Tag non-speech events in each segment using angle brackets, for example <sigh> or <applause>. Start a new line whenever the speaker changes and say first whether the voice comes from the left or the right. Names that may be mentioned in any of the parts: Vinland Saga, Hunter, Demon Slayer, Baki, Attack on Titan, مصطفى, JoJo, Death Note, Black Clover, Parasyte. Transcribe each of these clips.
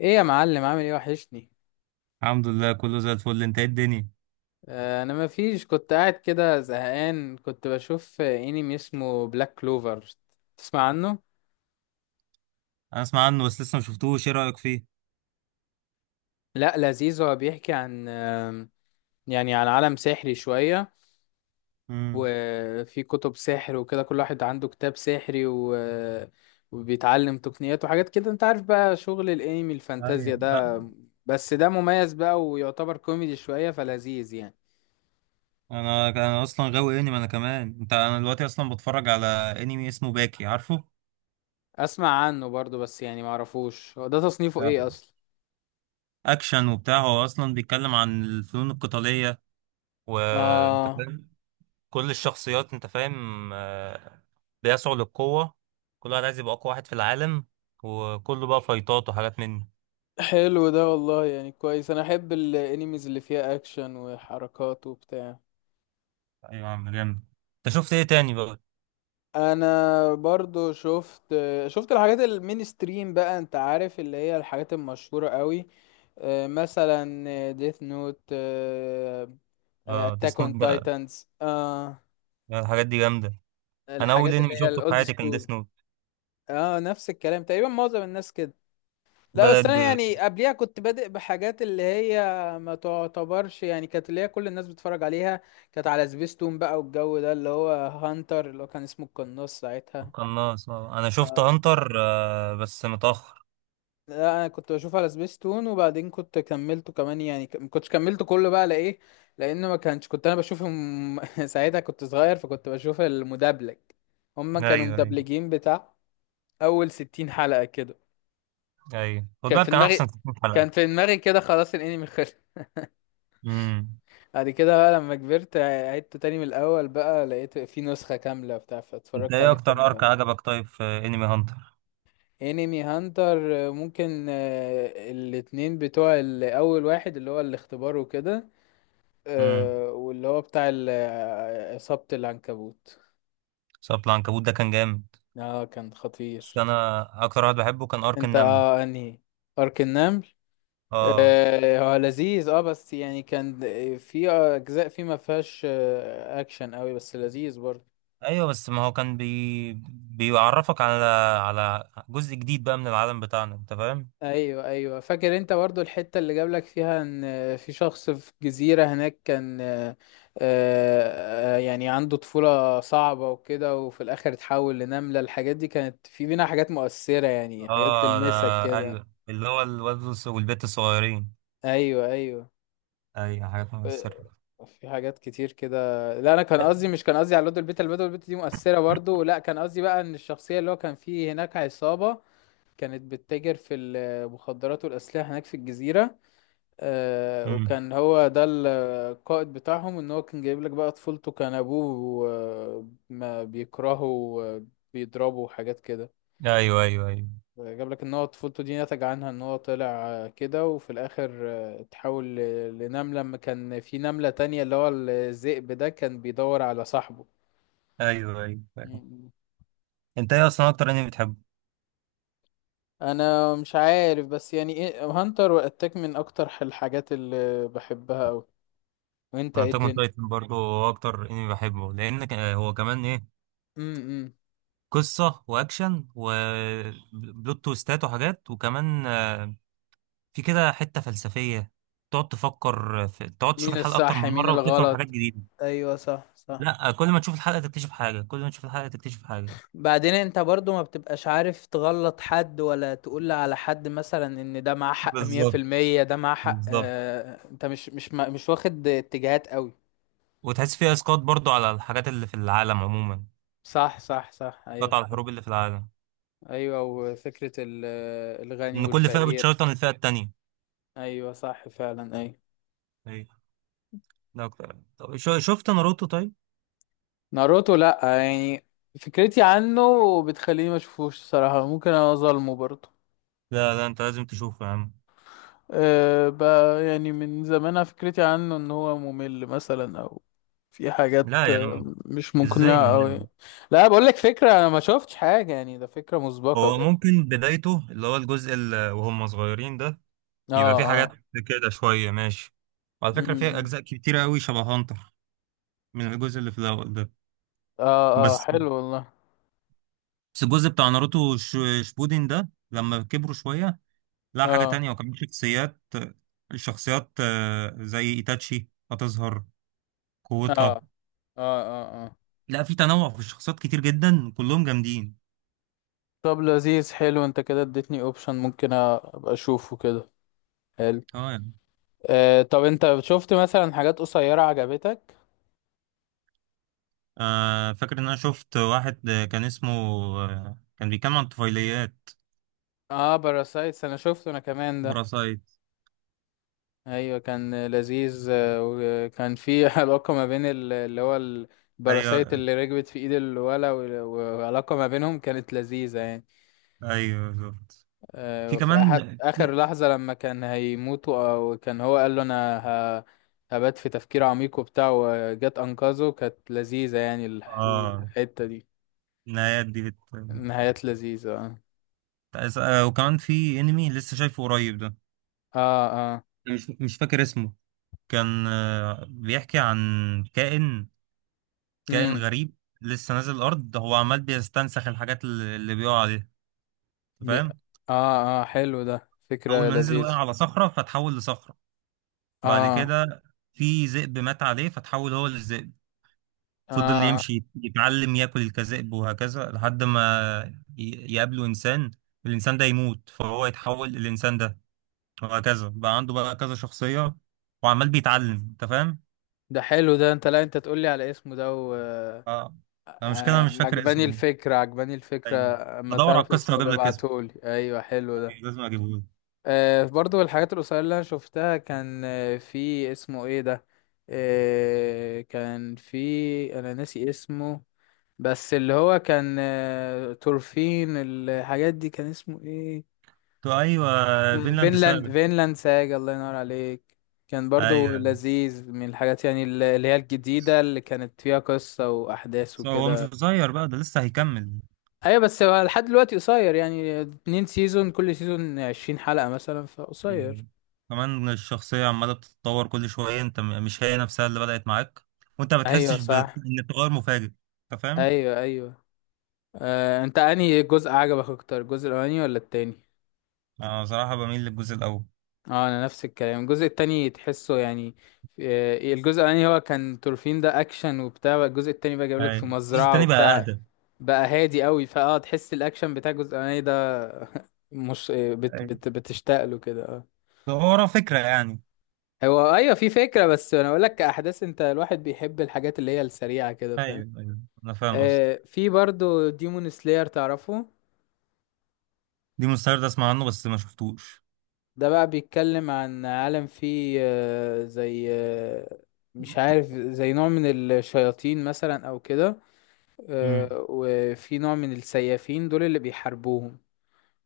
left: ايه يا معلم، عامل ايه؟ وحشني.
right: الحمد لله كله زي الفل. انت ايه الدنيا؟
left: انا ما فيش، كنت قاعد كده زهقان، كنت بشوف انمي اسمه بلاك كلوفر. تسمع عنه؟
right: انا اسمع عنه بس لسه ما شفتوش. ايه رايك فيه؟
left: لا لذيذ، هو بيحكي عن يعني عن عالم سحري شوية،
right: امم.
left: وفي كتب سحر وكده، كل واحد عنده كتاب سحري وبيتعلم تقنيات وحاجات كده. انت عارف بقى شغل الانمي الفانتازيا
right: ايوه، لا.
left: ده، بس ده مميز بقى ويعتبر كوميدي شوية، فلذيذ يعني.
right: انا اصلا غاوي انمي انا كمان. انا دلوقتي اصلا بتفرج على انمي اسمه باكي، عارفه؟
left: اسمع عنه برضو بس يعني معرفوش هو ده تصنيفه
right: لا،
left: ايه اصلا.
right: اكشن وبتاع. هو اصلا بيتكلم عن الفنون القتاليه، وانت
left: اه
right: فاهم. كل الشخصيات، انت فاهم، بيسعوا للقوه. كل واحد عايز يبقى اقوى واحد في العالم، وكله بقى فايتات وحاجات من دي.
left: حلو ده والله، يعني كويس، انا احب الانيميز اللي فيها اكشن وحركات وبتاع.
right: ايوه يا عم، جامد. انت شفت ايه تاني بقى؟
left: انا برضو شفت، شفت الحاجات المين ستريم بقى، انت عارف اللي هي الحاجات المشهورة قوي. مثلا ديث نوت،
right: اه،
left: اتاك
right: ديس نوت
left: اون
right: بقى،
left: تايتنز،
right: الحاجات دي جامده. انا اول
left: الحاجات اللي
right: انمي
left: هي
right: شفته في
left: الاولد
right: حياتي كان
left: سكول.
right: ديس نوت.
left: اه نفس الكلام تقريبا، معظم الناس كده. لا
right: بدأت
left: بس انا
right: ب-
left: يعني قبليها كنت بادئ بحاجات اللي هي، ما تعتبرش يعني، كانت اللي هي كل الناس بتتفرج عليها. كانت على سبيستون بقى، والجو ده، اللي هو هانتر اللي هو كان اسمه القناص ساعتها.
right: بالقناص، آه. انا شفت هانتر آه بس متأخر.
left: لا انا كنت بشوف على سبيستون، وبعدين كنت كملته كمان يعني، ما كنتش كملته كله بقى لايه؟ لانه ما كانش، كنت انا بشوفهم <laughs> ساعتها كنت صغير، فكنت بشوف المدبلج. هما
right: ايوه
left: كانوا
right: ايوه،
left: مدبلجين بتاع اول 60 حلقة كده.
right: ايوه خد
left: كان
right: بالك
left: في
right: كان احسن.
left: دماغي،
right: 60 حلقة.
left: كان في دماغي كده، خلاص الانمي.
right: امم.
left: بعد كده بقى لما كبرت عدته تاني من الأول بقى، لقيت في نسخة كاملة بتاع،
right: انت
left: فاتفرجت
right: ايه
left: عليه تاني من
right: اكتر ارك
left: الأول.
right: عجبك طيب في انمي هانتر؟
left: انمي هانتر، ممكن الاتنين، أول واحد اللي هو الاختبار وكده،
right: امم،
left: واللي هو بتاع ال- آه، إصابة العنكبوت.
right: صوت العنكبوت ده كان جامد.
left: اه كان
right: بس
left: خطير.
right: انا اكتر واحد بحبه كان ارك
left: انت
right: النمل.
left: اه انهي؟ أرك النمل.
right: اه.
left: هو لذيذ اه، بس يعني كان في أجزاء فيه ما فيهاش أكشن قوي، بس لذيذ برضه.
right: ايوه، بس ما هو كان بيعرفك على على جزء جديد بقى من العالم بتاعنا، انت فاهم.
left: ايوه ايوه فاكر، انت برضو الحته اللي جابلك فيها ان في شخص في جزيره هناك، كان يعني عنده طفوله صعبه وكده، وفي الاخر اتحول لنمله. الحاجات دي كانت في بينا حاجات مؤثره يعني، حاجات
right: اه ده.
left: تلمسك كده.
right: ايوه، اللي هو الولد والبنت الصغيرين.
left: ايوه ايوه.
right: ايوه، حاجات
left: آه،
right: مؤثرة.
left: في حاجات كتير كده. لا انا كان قصدي، مش كان قصدي على لود البيت، البيت دي مؤثره برضو، لا كان قصدي بقى ان الشخصيه اللي هو كان فيه هناك عصابه كانت بتتاجر في المخدرات والاسلحه هناك في الجزيره.
right: امم.
left: وكان هو ده القائد بتاعهم. ان هو كان جايب لك بقى طفولته، كان ابوه ما بيكرهه وبيضربه وحاجات كده.
right: ايوه ايوه ايوه.
left: جاب لك ان هو طفولته دي نتج عنها ان هو طلع كده، وفي الاخر اتحول لنملة، لما كان في نملة تانية اللي هو الذئب ده كان بيدور على صاحبه.
right: ايوه ايوه، فاهم.
left: مم.
right: انت ايه اصلا اكتر انمي بتحبه؟
left: انا مش عارف، بس يعني ايه، هانتر واتاك من اكتر الحاجات اللي بحبها اوي. وانت
right: انا
left: ايه
right: اتاك اون
left: الدنيا؟
right: تايتن برضه هو اكتر انمي بحبه، لان هو كمان ايه،
left: امم.
right: قصه واكشن وبلوت تويستات وحاجات، وكمان في كده حته فلسفيه. تقعد تفكر تقعد تشوف
left: مين
right: الحلقه اكتر
left: الصح
right: من
left: مين
right: مره وتفهم حاجات
left: الغلط.
right: جديده.
left: ايوه صح.
right: لا، كل ما تشوف الحلقه تكتشف حاجه، كل ما تشوف الحلقه تكتشف حاجه.
left: بعدين انت برضو ما بتبقاش عارف تغلط حد، ولا تقول على حد مثلا ان ده معاه حق مية في
right: بالظبط.
left: المية ده معاه حق،
right: بالظبط.
left: آه انت مش واخد اتجاهات قوي.
right: وتحس فيها اسقاط برضو على الحاجات اللي في العالم عموما.
left: صح ايوه.
right: قطع الحروب اللي في العالم،
left: ايوه، وفكرة الغني
right: ان كل فئه
left: والفقير.
right: بتشيطن الفئه التانية.
left: ايوه صح فعلا ايوه.
right: ايوه. ده اكتر. طب شفت ناروتو طيب؟
left: ناروتو لا، يعني فكرتي عنه بتخليني ما اشوفوش الصراحة، ممكن انا اظلمه برضو.
right: لا لا، انت لازم تشوفه يا عم.
left: أه بقى يعني من زمان أنا فكرتي عنه ان هو ممل مثلا، او في حاجات
right: لا يا عم،
left: مش
right: ازاي
left: مقنعة
right: ممل؟
left: اوي. لا بقول لك فكرة، انا ما شفتش حاجة يعني، ده فكرة مسبقة
right: هو
left: كده.
right: ممكن بدايته اللي هو الجزء اللي وهم صغيرين ده
left: اه
right: يبقى في حاجات
left: اه.
right: كده شويه ماشي، وعلى فكره في
left: أمم.
right: اجزاء كتيره قوي شبه هانتر من الجزء اللي في الاول ده.
left: اه اه
right: بس
left: حلو والله.
right: بس الجزء بتاع ناروتو شبودين ده لما كبروا شويه، لا، حاجه
left: اه
right: تانية. وكمان شخصيات، الشخصيات زي ايتاتشي هتظهر قوتها.
left: اه. اه اه. اه.
right: لا، في تنوع في الشخصيات كتير جدا، كلهم جامدين.
left: طب لذيذ، حلو، انت كده اديتني اوبشن ممكن ابقى اشوفه كده. حلو.
right: اه يعني.
left: آه طب انت شفت مثلا حاجات قصيرة عجبتك؟
right: آه، فاكر ان انا شفت واحد، كان اسمه، آه كان بيتكلم عن الطفيليات،
left: اه باراسايتس، انا شفته انا كمان ده.
right: براسايت.
left: ايوه كان لذيذ، وكان في <laughs> علاقه ما بين اللي هو الباراسايت
right: ايوه.
left: اللي ركبت في ايد الولا، وعلاقه ما بينهم كانت لذيذه يعني.
right: ايوه بالظبط. في
left: وفي
right: كمان،
left: اخر
right: في-
left: لحظه لما كان هيموتوا، او كان هو قال له انا ه- هبات في تفكير عميق وبتاع، وجت انقذه، كانت لذيذه يعني،
right: اه،
left: الحته دي.
right: النهايات دي
left: نهايات لذيذه اه.
right: آه. وكمان في انمي لسه شايفه قريب ده،
left: اه اه.
right: أنا مش فاكر اسمه. كان آه بيحكي عن كائن، كائن
left: امم.
right: غريب لسه نازل الارض، هو عمال بيستنسخ الحاجات اللي بيقع عليها. أنت
left: بي-
right: فاهم؟
left: اه اه، حلو ده،
right: اول
left: فكره
right: ما نزل وقع
left: لذيذه.
right: على صخره فتحول لصخره. بعد
left: اه
right: كده في ذئب مات عليه فتحول هو للذئب. فضل
left: اه.
right: يمشي يتعلم ياكل كذئب وهكذا لحد ما يقابله انسان، الانسان ده يموت فهو يتحول للانسان ده. وهكذا بقى عنده بقى كذا شخصية، وعمال بيتعلم. انت فاهم؟
left: ده حلو ده، انت لا انت تقولي على اسمه ده
right: اه. المشكلة انا مش فاكر
left: عجباني
right: اسمه.
left: الفكرة، عجباني الفكرة.
right: ايوه،
left: اما
right: بدور على
left: تعرف
right: القصة
left: اسمه
right: واجيب لك اسمه.
left: ببعتهولي، ايوه حلو ده.
right: أيوة، لازم اجيبه لك.
left: آه برضو الحاجات القصيرة اللي انا شفتها، كان في اسمه ايه ده؟ آه كان في، انا ناسي اسمه، بس اللي هو كان تورفين، الحاجات دي، كان اسمه ايه؟
right: تو ايوه، فينلاند سابع.
left: فينلاند، فينلاند ساج، الله ينور عليك. كان برضو
right: ايوه،
left: لذيذ من الحاجات يعني، اللي هي
right: بس
left: الجديدة اللي كانت فيها قصة وأحداث
right: هو مش
left: وكده.
right: قصير بقى، ده لسه هيكمل.
left: أيوة بس هو لحد دلوقتي قصير يعني، 2 سيزون، كل سيزون 20 حلقة مثلا، فقصير.
right: مم. كمان الشخصية عمالة بتتطور كل شوية، انت مش هي نفسها اللي بدأت معاك. وانت ما
left: أيوة
right: بتحسش
left: صح.
right: ان التغير مفاجئ. انت فاهم؟
left: أيوة أيوة. أنت أنهي جزء عجبك أكتر، الجزء الأولاني ولا التاني؟
right: انا بصراحة بميل للجزء الأول.
left: اه انا نفس الكلام، الجزء التاني تحسه يعني، الجزء الاولاني هو كان تورفين ده اكشن وبتاع بقى، الجزء التاني بقى جايبلك
right: ايوه،
left: في
right: الجزء
left: مزرعة
right: التاني بقى
left: وبتاع.
right: أهدى.
left: بقى هادي قوي، فاه تحس الاكشن بتاع الجزء الاولاني ده <laughs> مش آه، بت
right: ايوه،
left: بت بتشتاق له كده اه.
right: هو ورا فكرة يعني.
left: هو ايوه في فكرة، بس انا اقول لك، كاحداث انت الواحد بيحب الحاجات اللي هي السريعة كده، فاهم؟
right: ايوه ايوه، انا فاهم قصدي.
left: آه في برضو ديمون سلاير، تعرفه؟
right: دي مستعد اسمع عنه بس ما شفتوش.
left: ده بقى بيتكلم عن عالم فيه آه، زي آه، مش عارف، زي نوع من الشياطين مثلا او كده.
right: امم.
left: وفي نوع من السيافين دول اللي بيحاربوهم.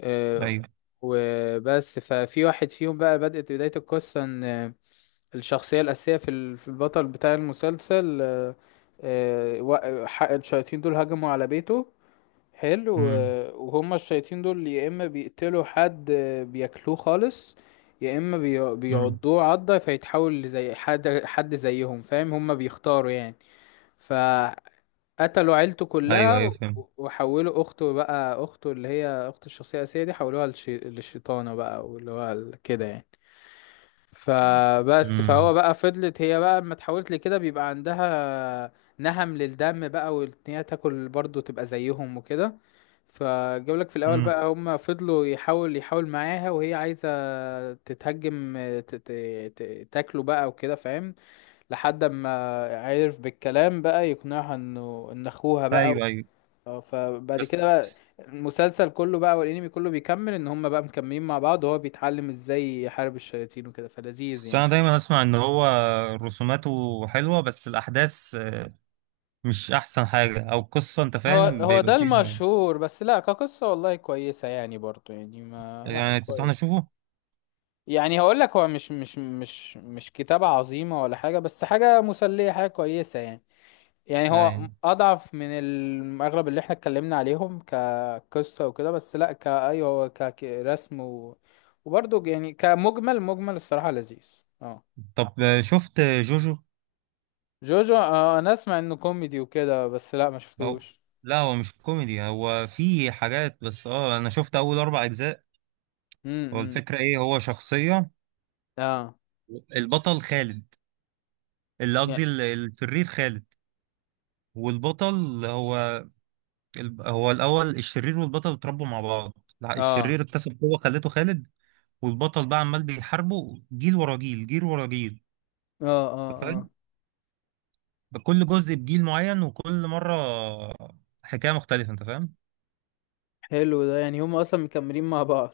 left: آه،
right: ايوه.
left: وبس، ففي واحد فيهم بقى بدأت بداية القصة، ان الشخصية الأساسية في البطل بتاع المسلسل، الشياطين دول هجموا على بيته. حلو،
right: امم.
left: وهما الشياطين دول يا اما بيقتلوا حد بياكلوه خالص، يا اما
right: امم.
left: بيعضوه عضة فيتحول زي حد حد زيهم، فاهم؟ هما بيختاروا يعني. فقتلوا عيلته
right: ايوه
left: كلها
right: ايوه، فاهم.
left: وحولوا اخته بقى، اخته اللي هي اخت الشخصية الأساسية دي، حولوها للشيطانة بقى، كده يعني. فبس فهو
right: امم.
left: بقى فضلت هي بقى، لما اتحولت لكده بيبقى عندها نهم للدم بقى، وان هي تاكل برضه تبقى زيهم وكده. فجابلك في الاول
right: امم.
left: بقى، هما فضلوا، يحاول معاها، وهي عايزه تتهجم، تاكله بقى وكده، فاهم؟ لحد ما عرف بالكلام بقى يقنعها انه ان اخوها بقى
right: ايوه ايوه.
left: فبعد
right: بس
left: كده بقى المسلسل كله بقى والانمي كله بيكمل ان هما بقى مكملين مع بعض، وهو بيتعلم ازاي يحارب الشياطين وكده، فلذيذ
right: بس
left: يعني.
right: انا دايما اسمع ان هو رسوماته حلوة بس الأحداث مش <laughs> احسن حاجه او القصه، انت
left: هو
right: فاهم،
left: هو
right: بيبقى
left: ده
right: فيها.
left: المشهور، بس لا كقصة والله كويسة يعني، برضو يعني ما، لا
right: يعني تنصحني
left: كويس.
right: اشوفه؟
left: يعني هقول لك، هو مش كتابة عظيمة ولا حاجة، بس حاجة مسلية، حاجة كويسة يعني. يعني هو
right: يعني.
left: أضعف أغلب اللي احنا اتكلمنا عليهم كقصة وكده، بس لا كأيوه هو كرسم وبرضه يعني كمجمل، مجمل الصراحة لذيذ اه.
right: طب آه، شفت جوجو؟
left: جوجو أنا أسمع إنه كوميدي وكده، بس لا ما
right: او،
left: شفتوش.
right: لا هو مش كوميدي، هو في حاجات بس. اه انا شفت اول اربع اجزاء. هو
left: امم.
right: الفكره ايه، هو شخصيه
left: اه.
right: البطل خالد، اللي
left: يع-
right: قصدي الشرير خالد والبطل هو هو الاول الشرير والبطل اتربوا مع بعض. لا،
left: اه اه
right: الشرير اكتسب قوه خلته خالد. والبطل بقى عمال بيحاربه جيل ورا جيل، جيل ورا جيل.
left: اه اه،
right: كل جزء بجيل معين، وكل مرة حكاية مختلفة، انت فاهم.
left: حلو ده، يعني هم أصلا مكملين مع بعض.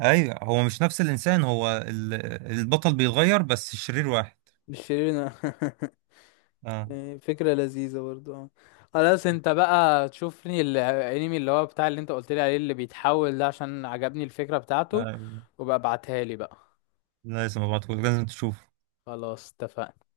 right: ايوه، هو مش نفس الانسان، هو البطل بيتغير بس الشرير واحد.
left: مش شيرين <laughs>
right: اه.
left: إيه، فكرة لذيذة برضو اه. خلاص انت بقى تشوف لي الانمي اللي هو بتاع اللي انت قلت لي عليه اللي بيتحول ده، عشان عجبني الفكرة بتاعته،
right: آه.
left: وبقى ابعتها لي بقى.
right: لا، لازم ابعتهولك، لازم تشوفه.
left: خلاص اتفقنا.